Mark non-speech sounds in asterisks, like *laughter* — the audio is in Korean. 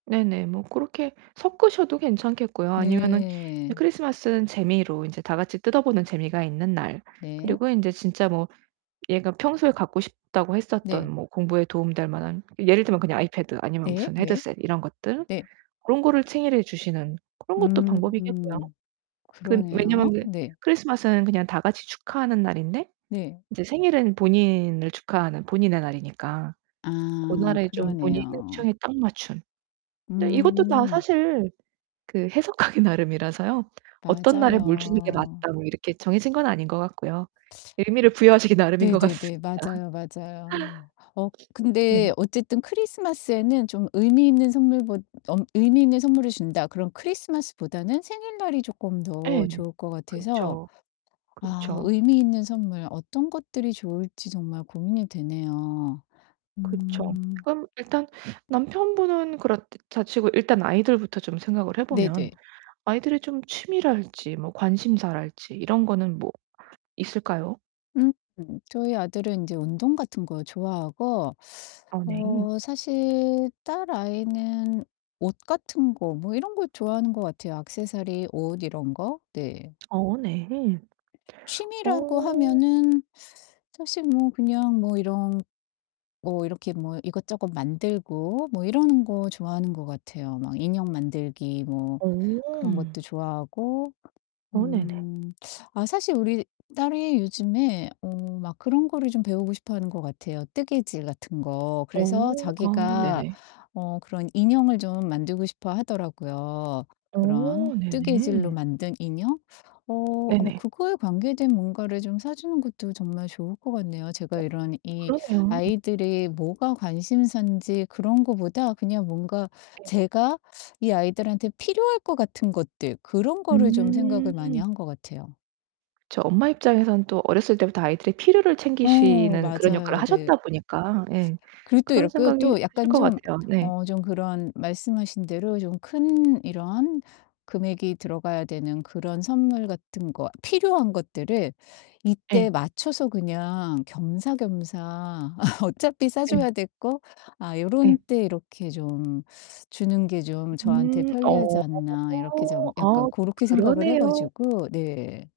네네. 뭐 고렇게 섞으셔도 괜찮겠고요 아니면은 네. 크리스마스는 재미로 인제 다같이 뜯어보는 재미가 있는 날 네. 그리고 인제 진짜 뭐 얘가 평소에 갖고 싶다고 했었던 네. 뭐 공부에 도움이 될 만한 예를 들면 그냥 아이패드 아니면 네, 무슨 네. 헤드셋 이런 것들 네. 고런 거를 생일에 주시는 그런 것도 방법이겠고요. 음. 그 그러네요. 왜냐면은 네. 크리스마스는 그냥 다같이 축하하는 날인데 네. 인제 생일은 본인을 축하하는 본인의 날이니까 아 고날에 좀 본인의 그러네요. 취향에 딱 맞춘 근데 이것도 다 음. 사실 그 해석하기 나름이라서요 '어떤 날에 뭘 주는 게 맞아요. 맞다.' 뭐 이렇게 정해진 건 아닌 것 같고요 의미를 부여하시기 나름인 것 네네네 같습니다. 맞아요, 맞아요. 어 네. 근데 어쨌든 크리스마스에는 좀 의미있는 선물보 엄 '의미있는 선물을 준다.' 그럼 크리스마스보다는 생일날이 조끔 예. 더 좋을 것 같아서 그쵸. 아 그쵸. 의미있는 선물 어떤 것들이 좋을지 정말 고민이 되네요. 그쵸. 음. 그럼 일단 남편분은 그렇다 치고 일단 아이들부터 좀 생각을 해 보면 네네. 아이들이 좀 취미랄지 뭐 관심사랄지 이런 거는 뭐 있을까요? 음 저희 아들은 인제 운동 같은 거 좋아하고 어 네. 어 사실 딸아이는 옷 같은 거 뭐 이런 거 좋아하는 것 같아요 악세서리, 옷 이런 거? 네. 어 네. 취미라고 어. 하면은 사실 뭐 그냥 뭐 이런 뭐 이렇게 뭐 이것저것 만들고 뭐 이러는 거 좋아하는 것 같아요. 막 인형 만들기 뭐 어. 그런 것도 좋아하고 어 음 네네. 아 사실 우리 딸이 요즘에 어 막 그런 거를 좀 배우고 싶어 하는 것 같아요 뜨개질 같은 거. 그래서 어. 아, 자기가 네네. 어 그런 인형을 좀 만들고 싶어 하더라고요 그런 어 뜨개질로 네네. 만든 인형. 어 어 네네. 그거에 관계된 뭔가를 좀 사주는 것도 정말 좋을 것 같네요. 어 제가 이런 이 그러네요. 아이들이 뭐가 관심사인지 그런 거보다 그냥 뭔가 네. 제가 이 아이들한테 필요할 것 같은 것들 그런 거를 좀 생각을 많이 음. 한 것 같아요. 저 엄마 입장에서는 또 어렸을 때부터 아이들의 필요를 어 챙기시는 그런 역할을 맞아요. 네. 하셨다 보니까 예 그리고 또 그런 이렇게 생각이 또 드실 약간 것 좀 같아요. 네. 어 좀 그런 말씀하신 대로 좀 큰 이런 금액이 들어가야 되는 그런 선물 같은 거 필요한 것들을 이때 예. 맞춰서 그냥 겸사겸사 *laughs* 어차피 예. 사줘야 될 거 '아 요런 예. 때 이렇게 좀 주는 게 좀 저한테 음 편리하지 어. 않나?' 이렇게 좀 아 약간 고렇게 생각을 해 그러네요. 가지고 네.